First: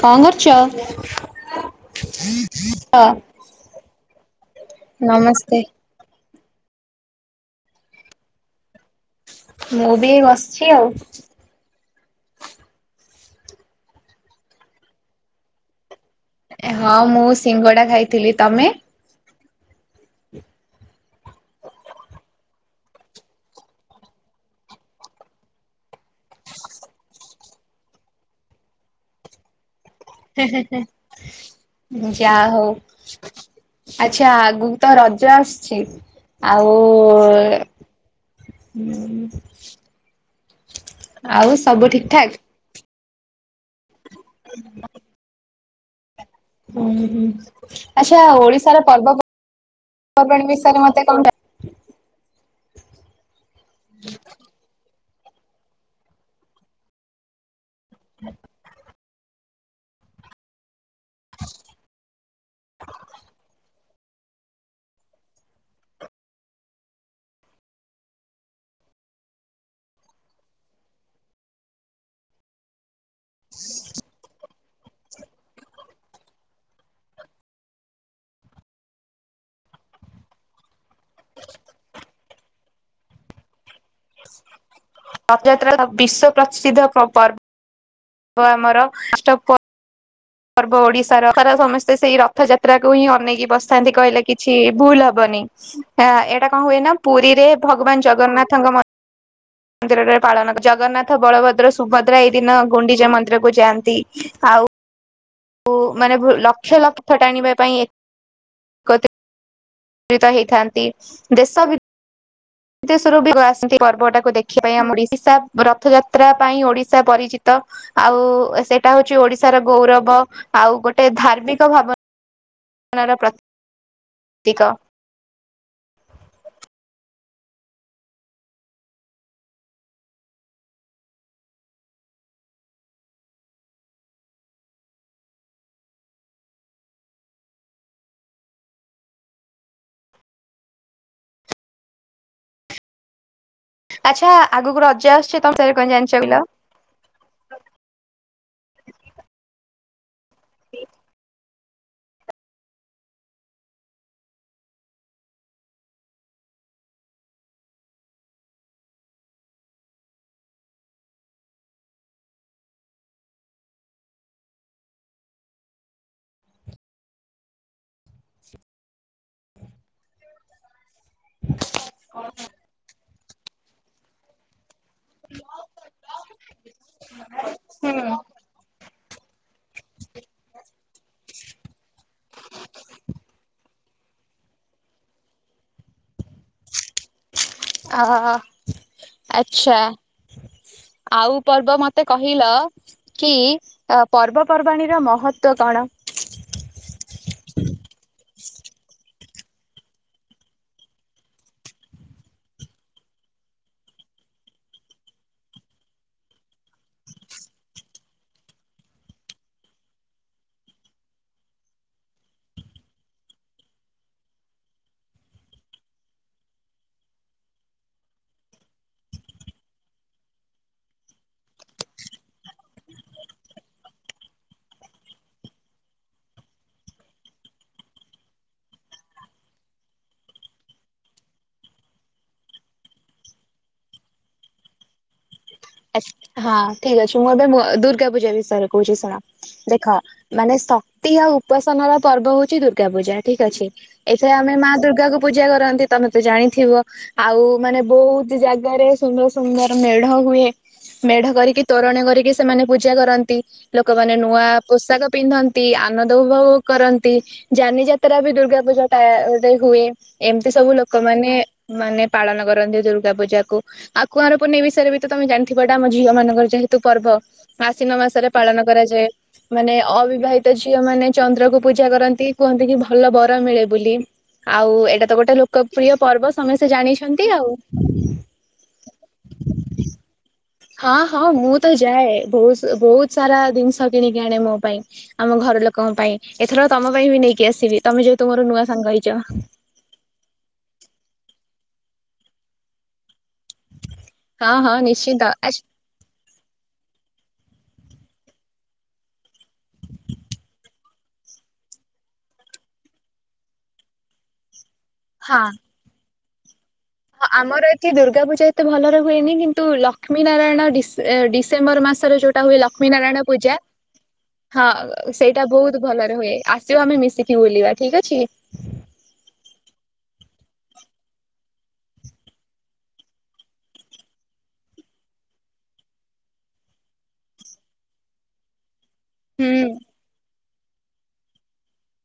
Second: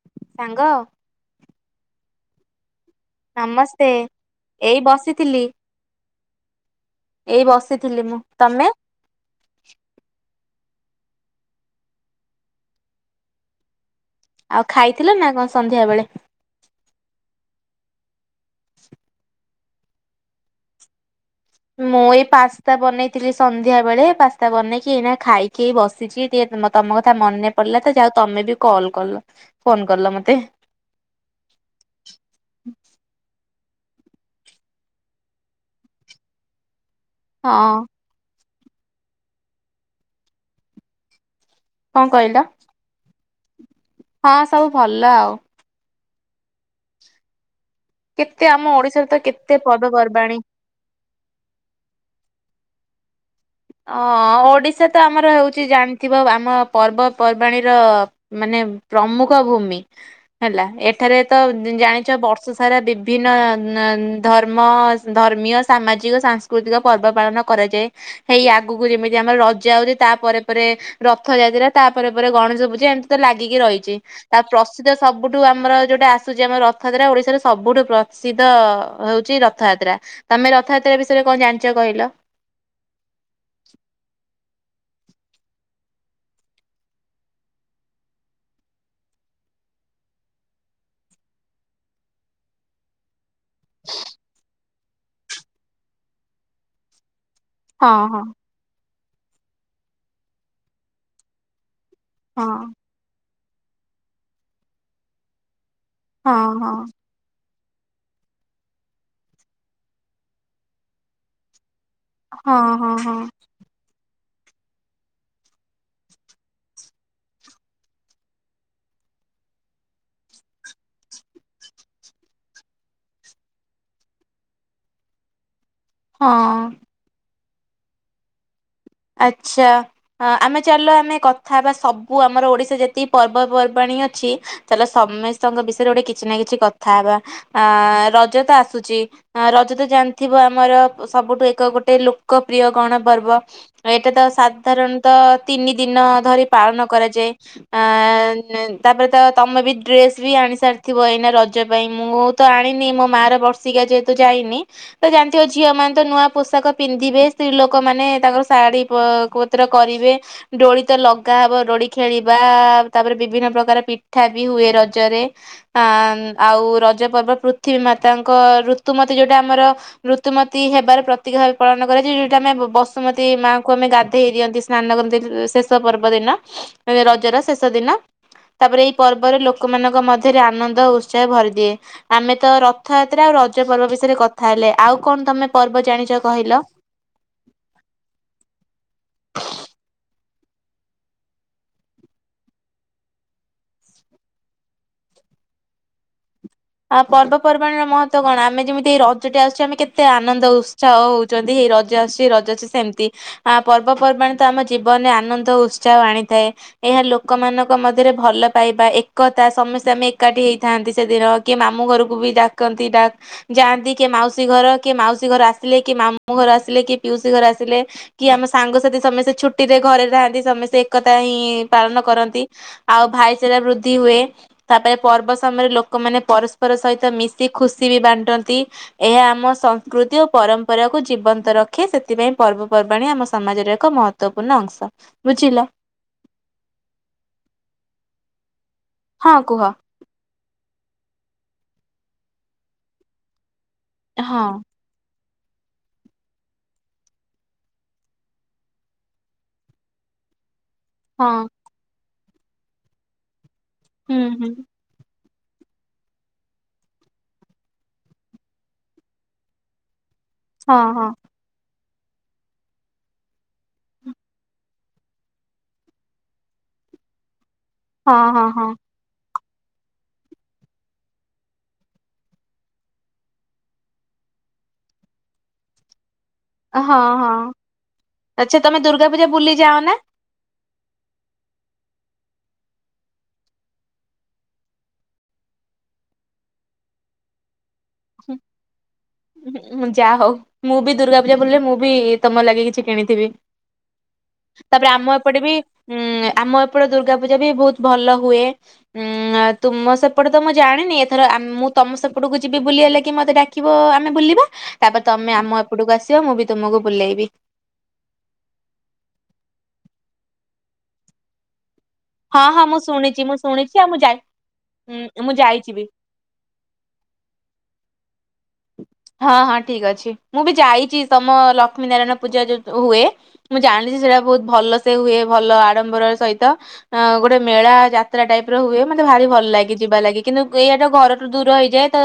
କଣ ସାଙ୍ଗ କରୁଚ ଅ ନମସ୍ତେ ଏଇ ବସିଥିଲି ନମସ୍ତେ। ଏଇ ବସିଥିଲି ମୁଁ ତମେ? ମୁ ବି ବସିଛି ଆଉ। ଆଉ ଖାଇଥିଲ ନାଁ କଣ ସନ୍ଧ୍ୟା ବେଳେ? ଏ ହଁ ମୁଁ ସିଙ୍ଗଡ଼ା ଖାଇଥିଲି ତମେ। ମୁଁ ଏଇ ପାସ୍ତା ବନେଇଥିଲି ସନ୍ଧ୍ୟା ବେଳେ ପାସ୍ତା ବନେଇକି ଏଇନା ଖାଇ କି ବସିଛି ଟିକେ ତମ ତମ କଥା ମନେ ପଡିଲା ତ ଯଉ ତମେ ବି କଲ୍ କଲ ଫୋନ କଲ ମ ହେଁ ହେଁ ହେଁ ଯାହା ହଉ। ଆଛା ଆଗୁକୁ ତ ରଜ ଆସୁଛି ଆଉ। ଏ ହଁ ହୁଁ ହୁଁ ଆଉ ସବୁ କଣ ଠିକ୍ ଠାକ୍? କହିଲ ହଁ ସବୁ ଭଲ ଆଉ। ଉଁ ହୁଁ। ଆଚ୍ଛା କେତେ ଆମ ଓଡିଶାର ଓଡିଶାରେ ପର୍ବ ତ କେତେ ପର୍ବପର୍ବାଣୀ ପର୍ବାଣୀ ବିଷୟରେ ମତେ କଣ ଅ ଓଡିଶା ତ ଆମର ହଉଚି ଜାଣିଥିବ ଆମ ପର୍ବପର୍ବାଣୀର ମାନେ ପ୍ରମୁଖ ଭୂମି ହେଲା। ଏ ଏଠାରେ ତ ଜାଣିଚ ବର୍ଷ ସାରା ବିଭିନ୍ନ ଧର୍ମ ଧର୍ମୀୟ ସାମାଜିକ ସାଂସ୍କୃତିକ ପର୍ବ ପାଳନ କରାଯାଏ। ହେଇ ଆଗକୁ ଯେମିତି ଆମର ରଜ ଆଉଚି ତା ପରେ ପରେ ରଥ ଯାତ୍ରା ତା ପରେ ପରେ ଗଣେଶ ପୂଜା ଏମ୍ ତି ଲାଗିକି ରହିଚି। ତା ପ୍ର ପ୍ରସିଦ୍ଧ ସବୁଠୁ ଆମର ଯୋଉଟା ଆସୁଚି ଆମର ରଥଯାତ୍ରା ଓଡିଶାର ସବୁଠୁ ପ୍ରସିଦ୍ଧ ହଉଚି ରଥଯାତ୍ରା। ତମେ ରଥଯାତ୍ରା ବିଷୟରେ କଣ ଜାଣିଚ କହିଲ? [inaudible] ରଥଯାତ୍ରା ବିଶ୍ଵ ପ୍ରସିଦ୍ଧ ପର୍ ପର୍ବ ଆମର। ପର୍ବ ଓଡିଶାର, ସମସ୍ତେ ସେଇ ରଥଯାତ୍ରାକୁୁ ହିଁ ଅନେଇକି ବସିଥାନ୍ତି କହିଲେ କିଛି ଭୁଲ ହବ ହବନି। ଏଇଟା କଣ ହୁଏ ନା ପୁରୀରେ ହଁ ଭଗବାନ ହଁ ଜଗନ୍ନା ଥ ଙ୍କ ମ ନ୍ଦିରରେ ପାଳନ, ଜଗନ୍ନାଥ ବଳଭଦ୍ର ସୁଭଦ୍ରା ଏହି ହଁ ଦିନ ଗୁଣ୍ଡି ଚା ମନ୍ଦିର କୁ ଯାଆନ୍ତି। ଆଉ ମାନେ ହଁ ଲକ୍ଷ ଲକ୍ଷ ହଁ ରଥ ଟାଣିବା ପାଇଁ ଏ କତ୍ରିତ ହେଇଥାନ୍ତି। ଦେଶ ବି ହଁ ହଁ ଦେଶ ହଁ ରୁ ବି [unintelligible] ପର୍ବ ଟାକୁ ଦେଖିବା ପାଇଁ ଆମ ଓଡିଶା ରଥଯାତ୍ରା ପାଇଁ ଓଡିଶା ପରିଚିତ। ଆଉ ସେଟା ହଉଚି ଓଡିଶାର ଗୌରବ। ଆଉ ଗୋଟେ ଧାର୍ମିକ ଭାବ ନା ର ପ୍ର ତିିକ। ହଁ। ଆଚ୍ଛା। ଅ ଆମେ ଚାଲିଲ ଆମେ କଥା ହବା ସବୁ ଆମର ଓଡିଶା ଯେତିକି ପର୍ବପର୍ବାଣୀ ଅଛି ଚାଲ ସମସ୍ତଙ୍କ ବିଷୟରେ ଗୋଟେ କିଛି ନା କିଛି କଥା ହବା। ଆ ରଜ ତ ଆସୁଚି। ଅ ରଜ ତ ଜାଣିଥିବ ଆମର ସବୁଠୁ ଏକ ଗୋଟେ ଲୋକପ୍ରିୟ ଗଣ ପର୍ବ। ଏଇଟା ତ ଆଚ୍ଛା ଆଗକୁ ରଜ ସାଧାରଣତଃ ଆସୁଛି ତମ ବିଷୟରେ ତିନି କଣ ଦିନ ଜାଣିଛ କହିଲ? ଧରି ପାଳନ କରାଯାଏ। ଆ [inaudible] ତାପରେ ତ ତମେ ବି ଡ୍ରେସ୍ ବି ଆଣି ସାରିଥିବ ଏଇନା ରଜ ପାଇଁ। ମୁଁ ତ ଆଣିନି ମୋ ମା ର ବର୍ଷିକିଆ ଯେହେତୁ ଯାଇନି। ତ ଜାଣିଥିବ ଝିଅ ମାନେ ତ ନୂଆ ପୋଷାକ ପିନ୍ଧିବେ। ସ୍ତ୍ରୀ ଲୋକ ମାନେ ତାଙ୍କର ଶାଢ଼ୀ ପତ୍ର କରିବେ। ଦୋଳି ତ ଲଗା ହବ ଦୋଳି ଖେଳିବା, ତାପରେ ବିଭିନ୍ନ ପ୍ରକାର ପିଠା ବି ହୁଏ ରଜରେ। ଆ ଆଉ ରଜ ପର୍ବ ପୃଥିବୀ ମାତାଙ୍କ ଋତୁମତି ଯୋଉଟା ଆମର ଋତୁମତୀ ହେବାର ପ୍ରତୀକ ଭାବେ ପାଳନ କରାଯାଏ। ଯୋଉଟା ଆମେ ବସୁମତୀ ମାଙ୍କୁ ଆମେ ଗାଧେଇ ଦିଅନ୍ତି। ସ୍ନାନ କରନ୍ତି ଶେଷ ପର୍ବ ଦିନ ରଜର ଶେଷ ଦିନ। ତାପରେ ଏଇ ପର୍ବରେ ଲୋ ଲୋକମାନଙ୍କ ମଧ୍ୟରେ ଆନନ୍ଦ ଓ ଉତ୍ସାହ ଭରିଦିଏ। ଆମେ ତ ରଥଯାତ୍ରା ଆଉ ରଜ ପର୍ବ ବିଷୟରେ କଥା ହେଲେ। ଆଉ କଣ ତମେ ପର୍ବ ଜାଣିଚ କହିଲ? ଆ ଆଛା। ଆଉ ପର୍ବ ମତେ କହିଲ କି ପର୍ବପର୍ବାଣୀର ମହତ୍ୱ କଣ? ଆ ପର୍ବପର୍ବାଣିର ମହତ୍ୱ କଣ, ଆମେ ଯେମିତି ରଜଟେ ଆସୁଚି ଆମେ କେତେ ଆନନ୍ଦ ଉତ୍ସାହ ହଉ ଚନ୍ତି ରଜ ଆସୁଚି ରଜ ଆସୁଚି ସେମତି। ଆ ପର୍ବପର୍ବାଣି ତ ଆମ ଜୀବନରେ ଆନନ୍ଦ ଉତ୍ସାହ ଆଣିଥାଏ। ଏହା ଲୋକମାନଙ୍କ ମଧ୍ୟରେ ଭଲ ପାଇବା ଏକତା ସମସ୍ତେ ଆମେ ଏକାଠି ହେଇଥାନ୍ତି ସେଦିନ। କିଏ ମାମୁ ଘରକୁ ବି ଡାକନ୍ତି ଡାକ୍ ଯାଆନ୍ତି କି ମାଉସୀ ଘର, କିଏ ମାଉସୀ ଘର ଆସିଲେ, କି ମାମୁଁ ଘର ଆସିଲେ, କି ପିଉସୀ ଘର ଆସିଲେ କି ଆମ ସାଙ୍ଗସାଥି ସମସ୍ତେ ଛୁଟି ରେ ଘରେ ଥାନ୍ତି ସମସ୍ତେ ଏକତା ହିଁ ପାଳନ କରନ୍ତି। ଆଉ ଭାଇଚାରା ବୃଦ୍ଧି ହୁଏ। ତାପରେ ପର୍ବ ସମୟରେ ଲୋକମାନେ ପରସ୍ପର ସହିତ ମିଶି ଖୁସି ବି ବାଣ୍ଟନ୍ତି। ଏହା ଆମ ସଂସ୍କୃତି ଓ ପରମ୍ପରାକୁୁ ଜୀବନ୍ତ ରଖେ। ସେଥିପାଇଁ ପର୍ବପର୍ବାଣୀ ଆମ ସମାଜର ଏକ ମହତ୍ ତ୍ୱପୂର୍ଣ୍ଣ ଅଂଶ। ବୁଝିଲ? ହଁ ଠିକ୍ ଅଛି ମୁଁ ଏବେ ଦୁର୍ଗା ପୂଜା ବିଷୟରେ କହୁଚି ଶୁଣ। ହଁ କୁହ ଦେଖ ମାନେ ଶକ୍ତି ଆଉ ଉପାସନ ର ପର୍ବ ହୋଉଚି ଦୁର୍ଗା ପୂଜା ଠିକ୍ ଅଛି। ଏଥିରେ ହଁ ଆମେ ମା ଦୁର୍ଗାକୁ ପୂଜା କରନ୍ତି ତମେ ତ ଜାଣିଥିବ। ଆଉ ମାନେ ବହୁତ୍ ଜାଗାରେ ସୁନ୍ଦର୍ ସୁନ୍ଦର୍ ମେଢ ହୁଏ। ମେଢ ହଁ କରିକି ତୋରଣ କରିକି ସେମାନେ ପୂଜା କରନ୍ତି। ଲୋକମାନେ ହୁଁ ନୂଆ ହୁଁ ପୋଷାକ ପିନ୍ଧ ନ୍ତି, ଆନନ୍ଦ ଉପଭୋଗ କରନ୍ତି, ଯାନି ଯାତ୍ରା ବି ଦୁର୍ଗା ପୂଜା ଟା ଗୋଟେ ହୁଏ। ଏମିତି ସବୁ ହଁ ହଁ ଲୋକମାନେ ମାନେ ପାଳନ କରନ୍ତି ଦୁର୍ଗା ପୂଜା କୁ। ଆଉ କୁଆଁର ପୁନେଇ ବିଷୟରେ ବି ତମେ ଜାଣ ଥିବ ଏଟା ଆମ ଝିଅ ମାନଙ୍କର ଯେହେତୁ ପର୍ବ ଆଶିନ ହଁ ମାସରେ ହଁ ପାଳନ ହଁ କରାଯାଏ। ମାନେ ଅବିବାହିତା ଝିଅ ମାନେ ଚନ୍ଦ୍ରକୁ ପୂଜା କରନ୍ତି କୁହନ୍ତି କି ଭଲ ବର ମିଳେ ବୋଲି। ଆଉ ଏଇଟା ତ ଗୋଟେ ଲୋକପ୍ରିୟ ପର୍ବ ସମସ୍ତେ ଜାଣିଛନ୍ତି ଆଉ। ଆଛା ତମେ ଦର୍ଗା ପୂଜା ବୁଲି ଯାଅ ନା? ହଁ ହଁ ମୁଁ ତ ଯାଏ ଭୋହୁସ ବୋହୁତ୍ ସାରା ଦିନଷ କିଣିକି ଆଣେ ମୋ ପାଇଁ। ଆମ ଘର ଲୋକଙ୍କ ପାଇଁ। ଏଥର ତମ ପାଇଁ ବି ନେଇକି ଆସିବି। ତମେ ଯେହେତୁ ମୋର ନୂଆ ସାଙ୍ଗ ହେଇଚ। ହୁଁ ଯାହା ହୋଉ ମୁଁ ବି ଦୁର୍ଗା ପୂଜା ବୁଲିଲେ ମୁଁ ବି ତମ ଲାଗି କିଛି କିଣିଥିବି। ହଁ ହଁ ତାପରେ ଆମ ନିଶ୍ଚିନ୍ତ ଏପଟେ ବି ଆଚ୍ଛା ହୁଁ ଆମ ଏପଟେ ଦୁର୍ଗା ପୂଜା ବି ବହୁତ୍ ଭଲ ହୁଏ। ଉଁ ତୁମ ସେପଟେ ତ ମୁଁ ଜାଣିନି ଏଥର ଆ ମୁଁ ତମ ସେପଟକୁ ଯି ବି ବୁଲିବାଲାଗି କି ମତେ ଡାକିବ ଆମେ ବୁଲିବା। ତାପରେ ତମେ ହଁ। ଆମ ଏପଟକୁ ଆସିବ ମୁଁ ବି ତମକୁ ହଁ ବୁଲେଇବି। ଆମର ଏଠି ଦୁର୍ଗାପୂଜା ଏତେ ଭଲରେ ହୁଏନି କିନ୍ତୁ ଲକ୍ଷ୍ମୀ ନାରାୟଣ ଡିସ ଡିସେମ୍ବର ମାସ ସ ରେ ଯୋଉଟା ହଁ ହୁଏ ହଁ ମୁଁ ଲକ୍ଷ୍ମୀ ଶୁଣିଛି ନାରାୟଣ ମୁଁ ପୂଜା। ଶୁଣିଛି ଆଉ ମୁଁ ଯାଇ ହଁ ମୁଁ ସେଇଟା ଯାଇଛି ବି। ବହୁତ୍ ଭଲରେ ହୁଏ ଆସିବ ଆମେ ମିଶିକି ବୁଲିବା ଠିକ୍ ଅଛି। ହଁ ହଁ ଠିକ୍ ଅଛି ମୁଁ ବି ଯାଇଚି ତମ ଲକ୍ଷ୍ମୀ ନାରାୟଣ ପୂଜା ଯ ଯୋ ହୁଏ। ମୁଁ ଜାଣିଚି ସେଟା ବହୁତ୍ ଭଲ ସେ ହୁଏ ଭଲ ଆଡମ୍ବର ସହିତ। ଆ ଗୋଟେ ମେଳା ଯାତ୍ରା ଟାଇପ୍ ର ହୁଏ ମତେ ଭାରି ହୁଁ ଭଲ୍ ଲାଗେ ଯିବା ଲାଗି। କିନ୍ତୁ ଏଇଆଟ ଘରଠୁ ଦୂର ହେଇଯାଏ। ତ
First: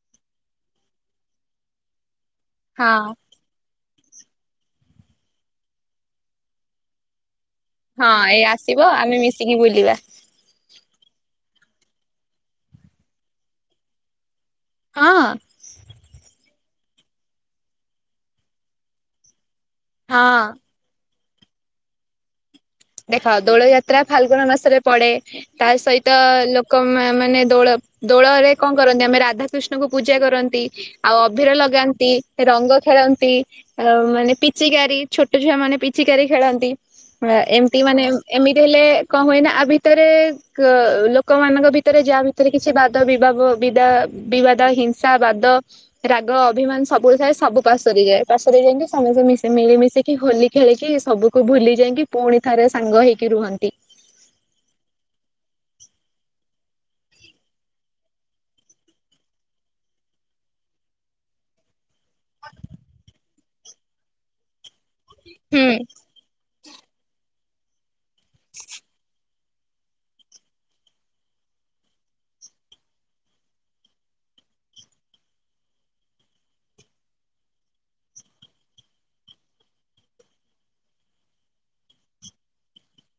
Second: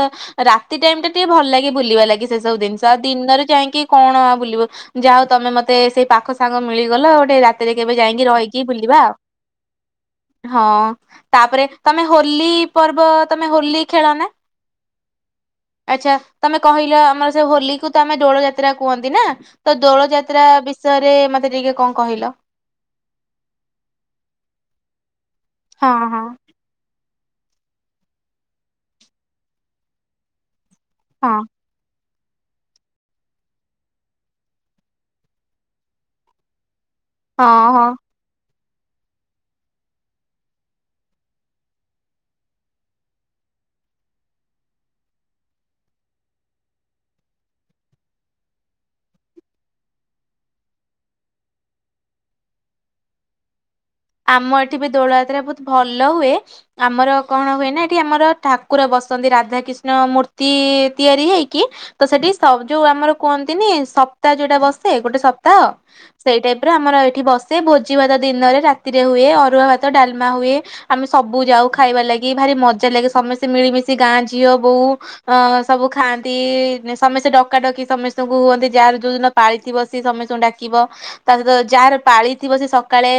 ରାତି ଟାଇମ୍ ଟା ଟିକେ ଭଲ୍ ଲାଗେ ବୁଲିବା ଲାଗି। ସେ ସବୁ ଦିନଷ ଆଉ ହଁ ଦିନରେ ଯାଇଙ୍କି କଣ ଆଉ ବୁଲିବୁ ଯାହା ହୋଉ ତମେ ମତେ ସେଇ ପାଖ ସାଙ୍ଗ ମିଳିଗଲ ଗୋଟେ ରା ତି ରେ କେବେ ହଁ ଯାଇଁକି ଏଇ ରହିକି ଆସିବ ବୁଲିବା ଆଉ। ଆମେ ମିଶିକି ବୁଲିବା ହଁ ତାପରେ ତମେ ହୋଲି ପର୍ବ ତମେ ହୋଲି ଖେଳ ନା? ହଁ ଆଚ୍ଛା। ତମେ କହିଲ ଆମର ସେ ହୋଲିକୁୁ ତ ଆମେ ଦୋଳ ଯାତ୍ରା କୁହନ୍ତି ନା। ତ ଦୋଳ ହଁ। ଯାତ୍ରା ବି ଶୟରେ ମତେ ଟିକେ କଣ କହିଲ? ଦେଖ ଦୋଳ ଯାତ୍ରା ଫାଲଗୁନ ମାସରେ ପଡେ। ତା ହଁ ସହିତ ହଁ ଲୋ କମାନେ ଦୋଳ ଦୋଳରେ କଣ କରନ୍ତି? ଆମେ ରାଧାକ୍ରିଷ୍ଣଙ୍କୁ ପୂଜା କରନ୍ତି। ଆଉ ହଁ ଅଭିିର ଲଗାନ୍ତି। ରଙ୍ଗ ଖେଳନ୍ତି ଆ ମାନେ ପିଚିକାରି ଛୋଟ ଛୁଆ ମାନେ ପିଚିକାରି ଖେଳନ୍ତି ହଁ ଏମତି ହଁ ମାନେ ଏମିତି ହେଲେ କଣ ହୁଏନା ଆ ଭିତରେ ଲୋକମାନଙ୍କ ଭିତରେ ଯାହା ଭିତରେ କିଛି ବାଦ ବିବାବ ବିଦ ବିବାଦ ହିଂସା ବାଦ ରାଗ ଅଭିମାନ ସବୁବେଳେ ଥାଏ ସବୁ ପାସରେ ଯାଏ ପାସରେ ଯାଇକି ସମସ୍ତେ ମିଶି ମିଳିମିଶିକି ହୋଲି ଖେଳିକି ସବୁକୁ ଭୁଲି ଯାଇକି ପୁଣି ଥରେ ସାଙ୍ଗ ହେଇକି ରୁହନ୍ତି ଆମ ଏଠି ବି ଦୋଳ ଯାତ୍ରା ବହୁତ ଭଲ ହୁଏ ଆମର କଣ ହୁଏ ନା ଏଠି ଆମର ଠାକୁର ବସନ୍ତି ରାଧାକିଷ୍ଣ ମୂର୍ତ୍ତି ତିଆରି ହେଇକି ତ ସେଠି ସ ଯୋଉ ଆମର କୁହନ୍ତିନି ସପ୍ତାହ ଯୋଉଟା ବସ୍ ଗୋଟେ ସପ୍ତାହ ହୁଁ ସେଇ ଟାଇପ ର ଆମର ଏଇଠି ବସେ ଭୋଜିଭାତ ଦିନରେ ରା ହୁଏ ଅରୁଆ ଭାତ ଡାଲମା ହୁଏ ଆମେ ସବୁ ଯାଉ ଖାଇବା ଲାଗି ଭାରି ମଜା ଲାଗେ ସମସ୍ତେ ମିଳିମିଶି ଗାଁ ଝିଅ ବୋଉ ଅ ସବୁ ଖାଆନ୍ତି ସମସ୍ତେ ଡକାଡକି ସମସ୍ତଙ୍କୁ ହୁଅନ୍ତି ଯାହାର ଯୋଉ ଦିନ ପାଳି ଥିବ ସେ ସମସ୍ତ ଙ୍କୁ ଡାକିବ ତା ସହିତ ଯାହାର ପାଳି ଥିବ ସେ ସକାଳେ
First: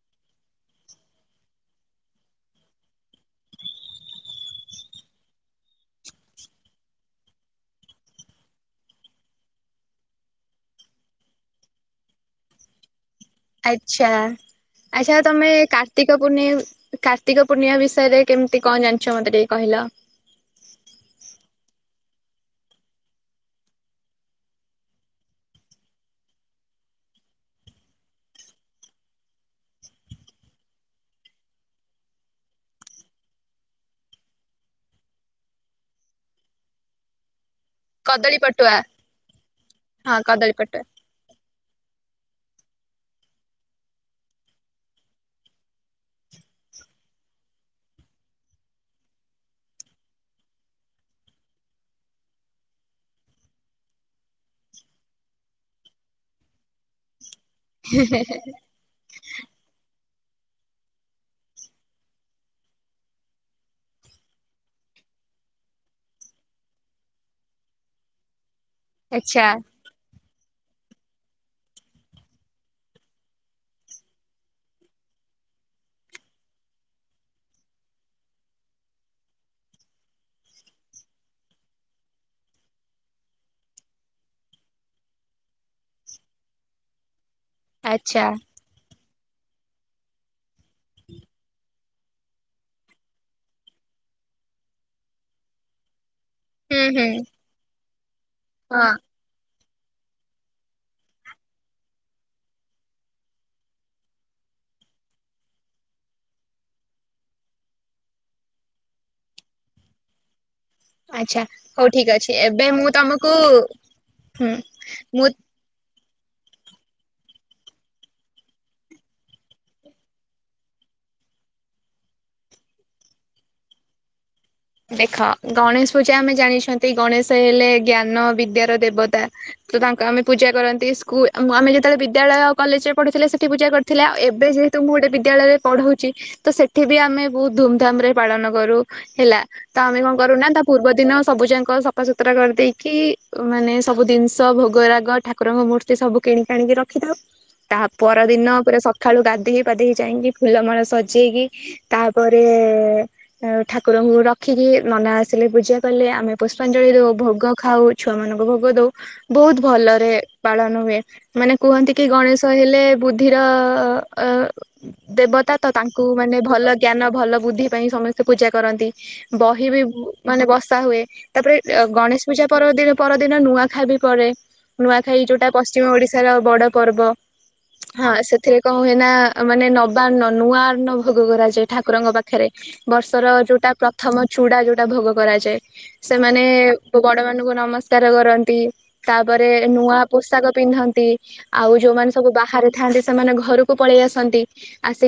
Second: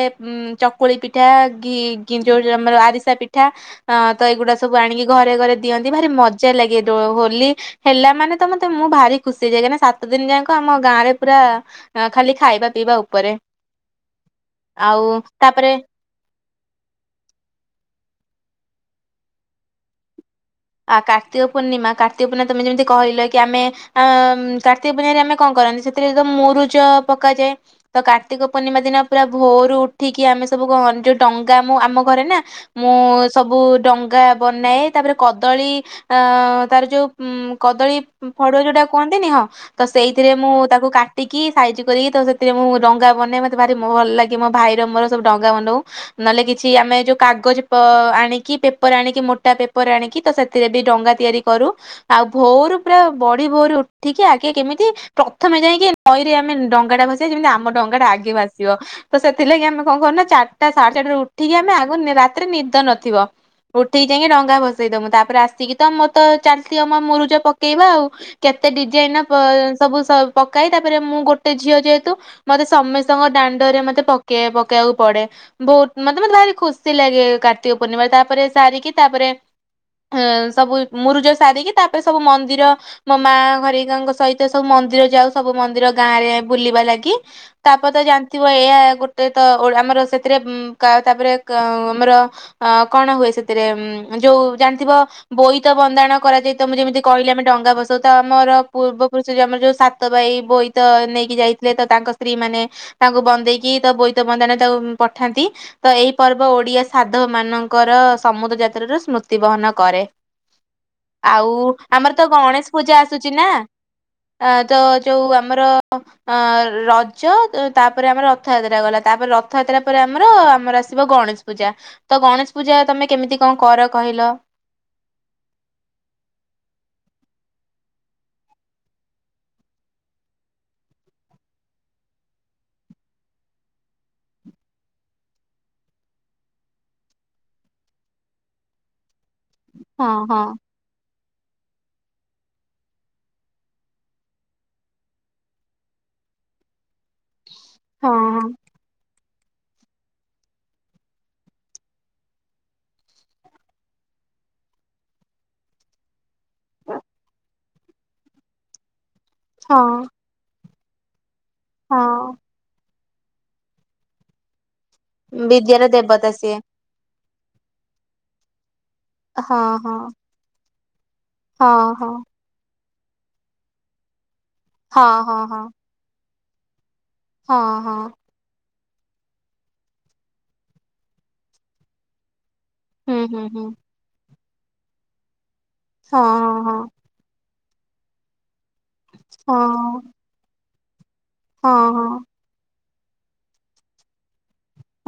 ଉ ଚକୁଳି ପିଠା କି ଯେଉ ଯେଉ ଆମର ଆରିସା ପିଠା ଅ ତ ଏଇଗୁଡା ସବୁ ଆଣିକି ଘରେ ଘରେ ଦିଅନ୍ତି ଭାରି ମଜା ଲାଗେ ଦ ହୋଲି ହେଲା ମାନେ ତ ମତେ ମୁଁ ଭାରି ଖୁସି ହେଇଯାଏ କାଇଁକିନା ସାତ ଦିନ ଯାକ ଆମ ଗାଁରେ ପୁରା ଅ ଖାଲି ଖାଇବା ପିଇବା ଉପରେ ଆଚ୍ଛା ଆଚ୍ଛା ଆଉ ତମେ କା ତାପରେ କାର୍ତ୍ତିକ ପୂନେଇ କାର୍ତ୍ତିକ ପୂର୍ଣ୍ଣିମା ବିଷୟରେ କେମିତି କଣ ଜାଣିଛ ମତେ ଟିକେ କହିଲ ଆ କାର୍ତ୍ତିକ ପୂର୍ଣ୍ଣିମା କାର୍ତ୍ତିକ ପୂର୍ଣ୍ଣିମା ତମେ ଯେମତି କହିଲ କି ଆମେ ଆ କାର୍ତ୍ତିକ ପୂର୍ଣ୍ଣିିମାରେ ଆମେ କଣ କରନ୍ତି ସେଥିରେ ଯ ମୁରୁଜ ପକାଯାଏ ତ କାର୍ତ୍ତିକ ପୂର୍ଣ୍ଣିମା ଦିନ ପୁରା ଭୋରୁ ଉଠିକି ଆମେ ସବୁ ଯୋଉ ଡଙ୍ଗା ମୁ ଆମ ଘରେ ନା ମୁଁ ସବୁ ଡଙ୍ଗା ବନାଏ ତାପରେ କଦଳୀ ଅ ତାର ଯୋଉ ଉଁ କଦଳୀ ଫଡଆ ଯୋଉଟା କୁହନ୍ତିନି ହଁ ତ ହଁ ସେଇଥିରେ କଦଳୀ ମୁଁ ପଟୁଆ ତାକୁ କାଟି ଟିକି ସାଇଜି କରିକି ତ ସେଥିରେ ମୁଁ ଡଙ୍ଗା ବନେଇ ମତେ ଭାରି ଭଲ ଲାଗେ ମୋ ଭାଇର ମୋର ସବୁ ଡଙ୍ଗା ବନଉ ନହେଲେ କିଛି ଆମେ ଯୋଉ କାଗଜ ପ ଆଣିକି ପେପର ଆଣିକି ମୋଟା ପେପ ପେପର୍ ଆଣିକି ତ ସେଥିରେ ବି ଡଙ୍ଗା ତିଆରି କରୁ ଆଉ ଭୋଉର ପୁରା ବଢି ଭୋର ଉଠିକି ଆଗେ କେମିତି ପ୍ରଥମେ ଯାଇକି ନଈରେ ଆମେ ଡଙ୍ଗା ଟା ଭସେଇବା ଯେମିତି ଆମ ଡଙ୍ଗାଟା ଆଗେ ଭାସିଯିବ ତ ସେଥିଲାଗି ଆମେ କଣ କରୁନା ଚାରିଟା ସାଢେ ଚାରିଟାରୁ ଉଠିକି ଆମେ ଆଗ ରାତିରେ ନିଦ ନଥିବ ଉଠିକି ଯାଇକି ଡଙ୍ଗା ବସେଇଦବୁ ତାପରେ ଆସିକି ତ ମୋ ତ ଚାଲିଛି ଆମ ମୁରୁଜ ପକେଇବା ଆଉ କେତେ ଡିଜାଇନ ବ ଆଚ୍ଛା ସବୁ ପକାଏ ତାପରେ ମୁଁ ଗୋଟେ ଝିଅ ଯେହେତୁ ମତେ ସମସ୍ତଙ୍କ ଦାଣ୍ଡରେ ମତେ ପକେଇ ପକେଇବାକୁ ପଡେ ବହୁତ ମତେ ମତେ ଭାରି ଖୁସି ଲାଗେ କାର୍ତ୍ତିକ ପୂର୍ଣ୍ଣିମା ତାପରେ ସାରିକି ତାପରେ ହ ସବୁ ମୁରୁଜ ସାରିକି ତାପରେ ସବୁ ମନ୍ଦିର ମୋ ମା ଘର ଗାଙ୍କ ସହିତ ସବୁ ମନ୍ଦିର ଯାଉ ସବୁ ମନ୍ଦିର ଗାଁ ରେ ବୁଲିବା ଲାଗି ତାପରେ ତ ଆଚ୍ଛା ଜାଣିଥିବ ଏଇ ଆ ଗୋଟେ ତ ଆମର ସେଥିରେ ତାପରେ ଆମର ଅ କଣ ହୁଏ ସେଥିରେ ଉଁ ଯୋଉ ଜାଣିଥିବ ବୋଇତ ବନ୍ଦାଣ କରାଯାଇ ତ ମୁଁ ହୁଁ ଯେମିତି ହୁଁ କହିଲି ଆମେ ଡଙ୍ଗା ଭସା ତ ଆମର ହଁ ପୂର୍ବ ଆମର ଯୋଉ ସାତ ଭାଇ ବୋଇ ତ ନେଇକି ଯାଇଥିଲେ ତ ତାଙ୍କ ସ୍ତ୍ରୀ ମାନେ ତାଙ୍କୁ ବନ୍ଦେଇକି ତା ବୋଇତ ବନ୍ଦାଣ ତାକୁ ପଠାନ୍ତି ତ ଏହିଇ ପର୍ବ ଓଡିଆ ସାଧବ ମାନଙ୍କର ସମୁଦ୍ର ଯାତ୍ରାର ସ୍ମୃତି ତିବହନ କରେ ଆଚ୍ଛା ଆଉ ହଉ ଠିକ ଆମର ତ ଅଛି ଏବେ ଗଣେଶ ମୁଁ ପୂଜା ତମକୁ ଆସୁଛି ନା ହୁଁ ତ ମୁଁ ଯୋଉ ଆମର ଅ ରଜ ତାପରେ ଆମର ରଥଯାତ୍ରା ଗଲା ତାପରେ ରଥଯାତ୍ରା ପରେ ଆମର ଆମର ଆସିବ ଗଣେଶ ପୂଜା। ତ ଗଣେଶ ପୂଜା ତମେ କେମିତି କଣ କର କହିଲ? ଦେଖ ଗଣେଶ ପୂଜା ଆମେ ଜାଣିଛନ୍ତି ଗଣେଶ ହେଲେ ଜ୍ଞାନ ବିଦ୍ୟାର ଦେବତା। ତ ତାଙ୍କୁ ଆମେ ପୂଜା କରନ୍ତି। ସ୍କୁଲ ଆମେ ଯେତେବେଳେ ବିଦ୍ୟାଳୟ, କଲେଜରେ ପଢ଼ିଥିଲେ ସେଠି ପୂଜା କରି ଥିଲେ ଆଉ ଏବେ ଯେହେତୁ ମୁଁ ଗୋଟେ ବିଦ୍ୟାଳୟରେ ପଢଉଛି ତ ସେଠି ବି ଆମେ ବହୁତ ଧୁମଧାମ ରେ ପାଳନ କରୁ ହେଲା। ତ ଆମେ ହଁ କଣ ହଁ। କରୁନା ପୂର୍ବ ଦିନ ସବୁ ଯାକ ସଫାସୁତୁରା କରିଦେଇକି ମାନେ ସବୁ ଜିନିଷ ଭୋଗରାଗ, ଠା କୁରଙ୍କ ମୂର୍ତ୍ତି ସବୁ କିଣି କି ଆଣିକି ରଖିଥାଉ। ତା ହଁ ପର ଦିନ ପୁରା ସକାଳୁ ଗାଧେଇ -ପାଧେଇ ଯାଇକି ଫୁଲମାଳ ସଜେଇକି ତାପରେ ଠାକୁରଙ୍କୁ ର ଖିକି ନନା ଆସିଲେ ପୂଜା କଲେ, ଆମେ ପୁଷ୍ପାଞ୍ଜଳି ଦେଉ, ଭୋଗ ଖାଉ, ଛୁଆମାନଙ୍କୁ ଭୋଗ ଦେଉ। ବହୁତ ହଁ। ଭଲରେ ପାଳନ ହୁଏ। ମାନେ କୁହନ୍ତି କି ହଁ ଗଣେଶ ହେଲେ ବୁଦ୍ଧି ର ଦେବତା ତ ବିଦ୍ୟାର ତାଙ୍କୁ ଦେବତା ମାନେ ସିଏ ଭଲ ଜ୍ଞାନ, ଭଲ ବୁଦ୍ଧି ପାଇଁ ସମସ୍ତେ ପୂଜା କରନ୍ତି। ହଁ ବହି ବି ହଁ। ମାନେ ବସା ହୁଏ। ତାପରେ ହଁ ହଁ ଗଣେଶ ପୂଜାିନ ପରଦିନ ନୂଆଖାଇ ବି ପଡେ। ହଁ ନୂଆଖାଇ ହଁ ଯୋଉଟା ହଁ ପଶ୍ଚିମ ଓଡିଶା ର ବଡ ପର୍ବ। ହଁ ସେ ସେଥିରେ କଣ ହୁଏ ନା ମାନେ ନବାନ୍ନ ନୂଆ ଅନ୍ନ ଭୋଗ କରାଯାଏ ଠାକୁରଙ୍କ ପାଖରେ। ପାଖରେ ହୁଁ ବର୍ଷର ହୁଁ ହୁଁ ଯୋଉଟା ପ୍ରଥମ ଚୁଡା ଯୋଉଟା ଭୋଗ କରାଯାଏ। ହଁ ସେମାନେ ହଁ ହଁ। ବଡ ମାନଙ୍କୁ ନମସ୍କାର କରନ୍ତି, ତାପରେ ହଁ ନୂଆ ପୋଷାକ ପିନ୍ଧନ୍ତି। ଆଉ ହଁ ଯୋଉମାନେ ହଁ। ସବୁ ବାହାରେ ଥାଆନ୍ତି ସେମାନେ ଘରକୁ ପଳେଇ ଆସନ୍ତି।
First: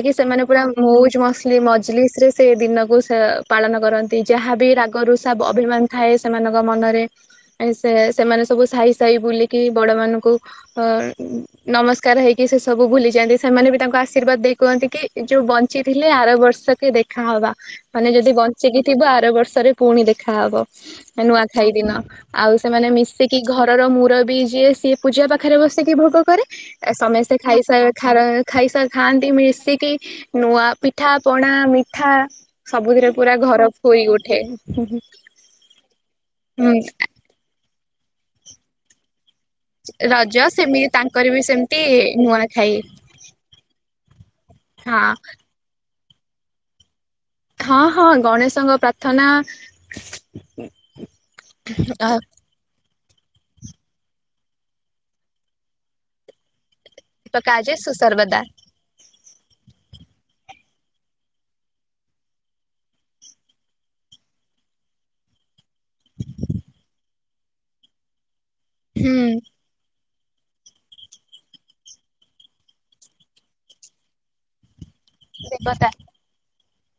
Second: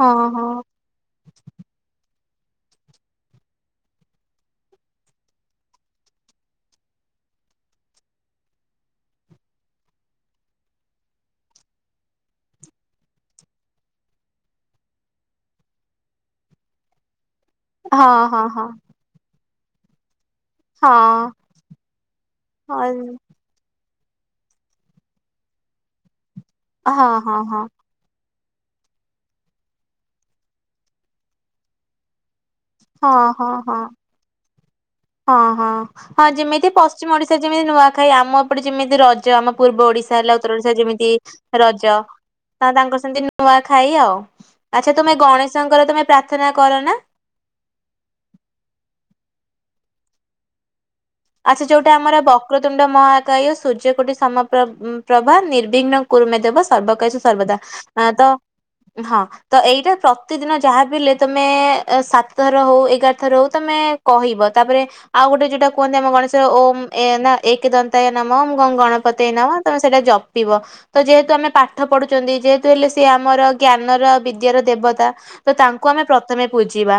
ହଁ ସେମାନେ ହଁ ପୁରା ମଉଜ ମସଲି ମଜଲିସ ରେ ସେ ଦିନକୁ ସେ ପାଳନ କରନ୍ତି। ଯାହାବି ରାଗରୁଷା ଅଭିମାନ ଥାଏ ସେମାନଙ୍କ ମନରେ ସେ ସେମାନେ ସବୁ ସାହି ସହି ବୁଲିକି ବଡମାନଙ୍କୁ ଅ ନମସ୍କାର ହେଇକି ସେ ସବୁ ଭୁଲି ଯାଆନ୍ତି। ସେମାନେ ବି ତାଙ୍କୁ ଆଶୀର୍ବାଦ ଦେଇ କୁହନ୍ତି କି ଯୋଉ ବଞ୍ଚିଥିଲେ ଆର ବର୍ଷ ରେ ଦେଖା ହବା। ହଁ ହଁ ହଁ। ଥିବ ଆର ବର୍ଷରେ ପୁଣି ଦେଖାହବ ହଁ ନୂଆଖାଇ ଦିନ। ଆଉ ସେମାନେ ହଁ ମିଶିକି କି ଘରର ମୁରବି ଯିଏ ସିଏ ପୂଜା ପାଖରେ ବସିକି ଭୋଗ କରେ ହଁ ସମସ୍ତେ ହଁ ହଁ। ଖାଇସାରି ଖର ଖାଇସାର ଖାଆନ୍ତି ମିଶିକି ନୂଆ ପିଠାପଣା, ମିଠା ସବୁ ହଁ ପୁରା ହଁ ଘର ହଁ। ଫୋଇ ଉଠେ। ହଁ ହଁ ହଁ ଯେମିତି ହୁଁ ପଶ୍ଚିମ ଓଡିଶା ଯେମିତି ନୂଆଖାଇ ଆମ ଏପଟେ ଯେମିତି ରଜ ଆମ ପୂର୍ବ ଓଡିଶା ହେଲା ରଜ ଉତ୍ତର ଓଡିଶା ସେମିତି ଯେମିତି ତାଙ୍କର ବି ସେମିତି ରଜ। ନୂଆ ଆ ଖାଇ ତାଙ୍କର ସେମିତି ନୂଆ ଖାଇ ଆଉ। ଆଚ୍ଛା ହଁ ତୁମେ ଗଣେଶଙ୍କର ତମେ ପ୍ରାର୍ଥନା କର ନା? ହଁ ହଁ ଗଣେଶଙ୍କ ପ୍ରାର୍ଥନା ଆଚ୍ଛା ଯୋଉଟା ଅ ଆମର ବ କ୍ରତୁଣ୍ଡ ମହାକାୟ ସୂର୍ଯ୍ୟ କୋଟି ସମପ୍ରଭା ନିର୍ବିଘ୍ନ କୁରୁମେ ଦେବ ସର୍ବକାର୍ଯେ ସୁ ସର୍ବଦା, କାଜେ ତ ସୁସର୍ବଦା ହଁ ତ ଏଇଟା ପ୍ରତିଦିନ ଯାହା ବି ହେଲେ ତମେ ସାତ ଥର ହଉ ଏଗାର ଥର ହଉ ତମେ କହିବ। ତାପରେ ଆଉ ଗୋଟେ ଯୋଉଟା କୁହନ୍ତି ଆମ ଗଣେଶର ଓମ୍ ଏକ ଦନ୍ତାୟ ନମଃ ଗଣ୍ ହୁଁ ଗଣପତାୟ ନମଃ ତମେ ସେଇଟା ଜପି ପିବ। ତ ଯେହେତୁ ଆମେ ପାଠ ପଢୁଛନ୍ତି ଯେହେତୁ ହେଲେ ସିଏ ଆମର ଜ୍ଞାନର, ବିଦ୍ୟାର ଦେବତା ତ ତାଙ୍କୁ ଦେବତା ଆମେ ପ୍ରଥମେ ପୂଜିବା।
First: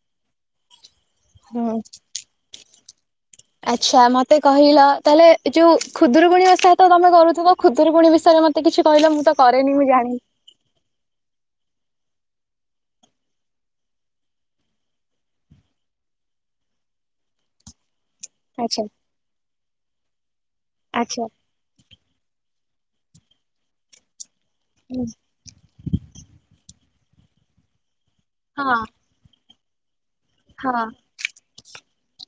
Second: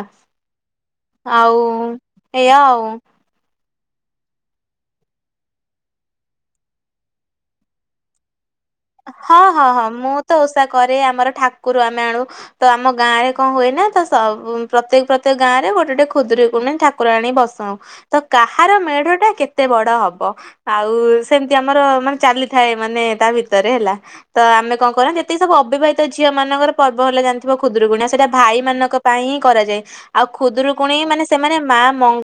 ଆଉ ହୁଁ ଏଇଆ ଆଉ। ଆଚ୍ଛା ମତେ କହିଲ, ତାହେଲେ ଯୋଉ ଖୁଦୁରୁକୁଣୀ ଓଷା ତ ତମେ କରୁଥିବ ଖୁଦୁରୁକୁୁଣୀ ବିଷୟରେ ମତେ କିଛି କହିଲ ମୁଁ ତ ହଁ ହଁ କରେନି ହଁ ମୁଁ ଜାଣିନି? ମୁଁ ତ ଓଷା କରେ। ଆମର ଠାକୁର ଆମେ ଆଣୁ। ତ ଆମ ଗାଁରେ କଣ ହୁଏ ନା ତ ପ୍ରତ୍ୟେକ ପ୍ରତ୍ୟେକ ଗାଁ ରେ ଗୋଟେ ଗୋଟେ ଖୁଦୁରୁକୁଣୀ ଠାକୁ କୁର ଆଣିକି ବସାଉ। ତ କାହାର ଆଚ୍ଛା ମେଢ ଟା କେତେ ବଡ ହବ, ଆଉ ଆଚ୍ଛା ସେମି ଆମର ମାନେ ଚାଲିଥାଏ ମାନେ ତା ଭିତରେ ହେଲା ତ ଆମେ କଣ କର ଯେତିକି ସବୁ ଅବିବାହିତ ଝିଅ ମାନଙ୍କର ପର୍ବ ହେଲା ଜାଣିଥିବ ଖୁଦୁକୁଣଣି ଆ ସେଇଟା ଭାଇ ହଁ ମାନଙ୍କ ପାଇଁ ହିଁ କରାଯାଏ। ଆଉ ହଁ ଖୁଦରୁକୁୁଣି ମାନେ ସେମାନେ ମା ମଙ୍ଗ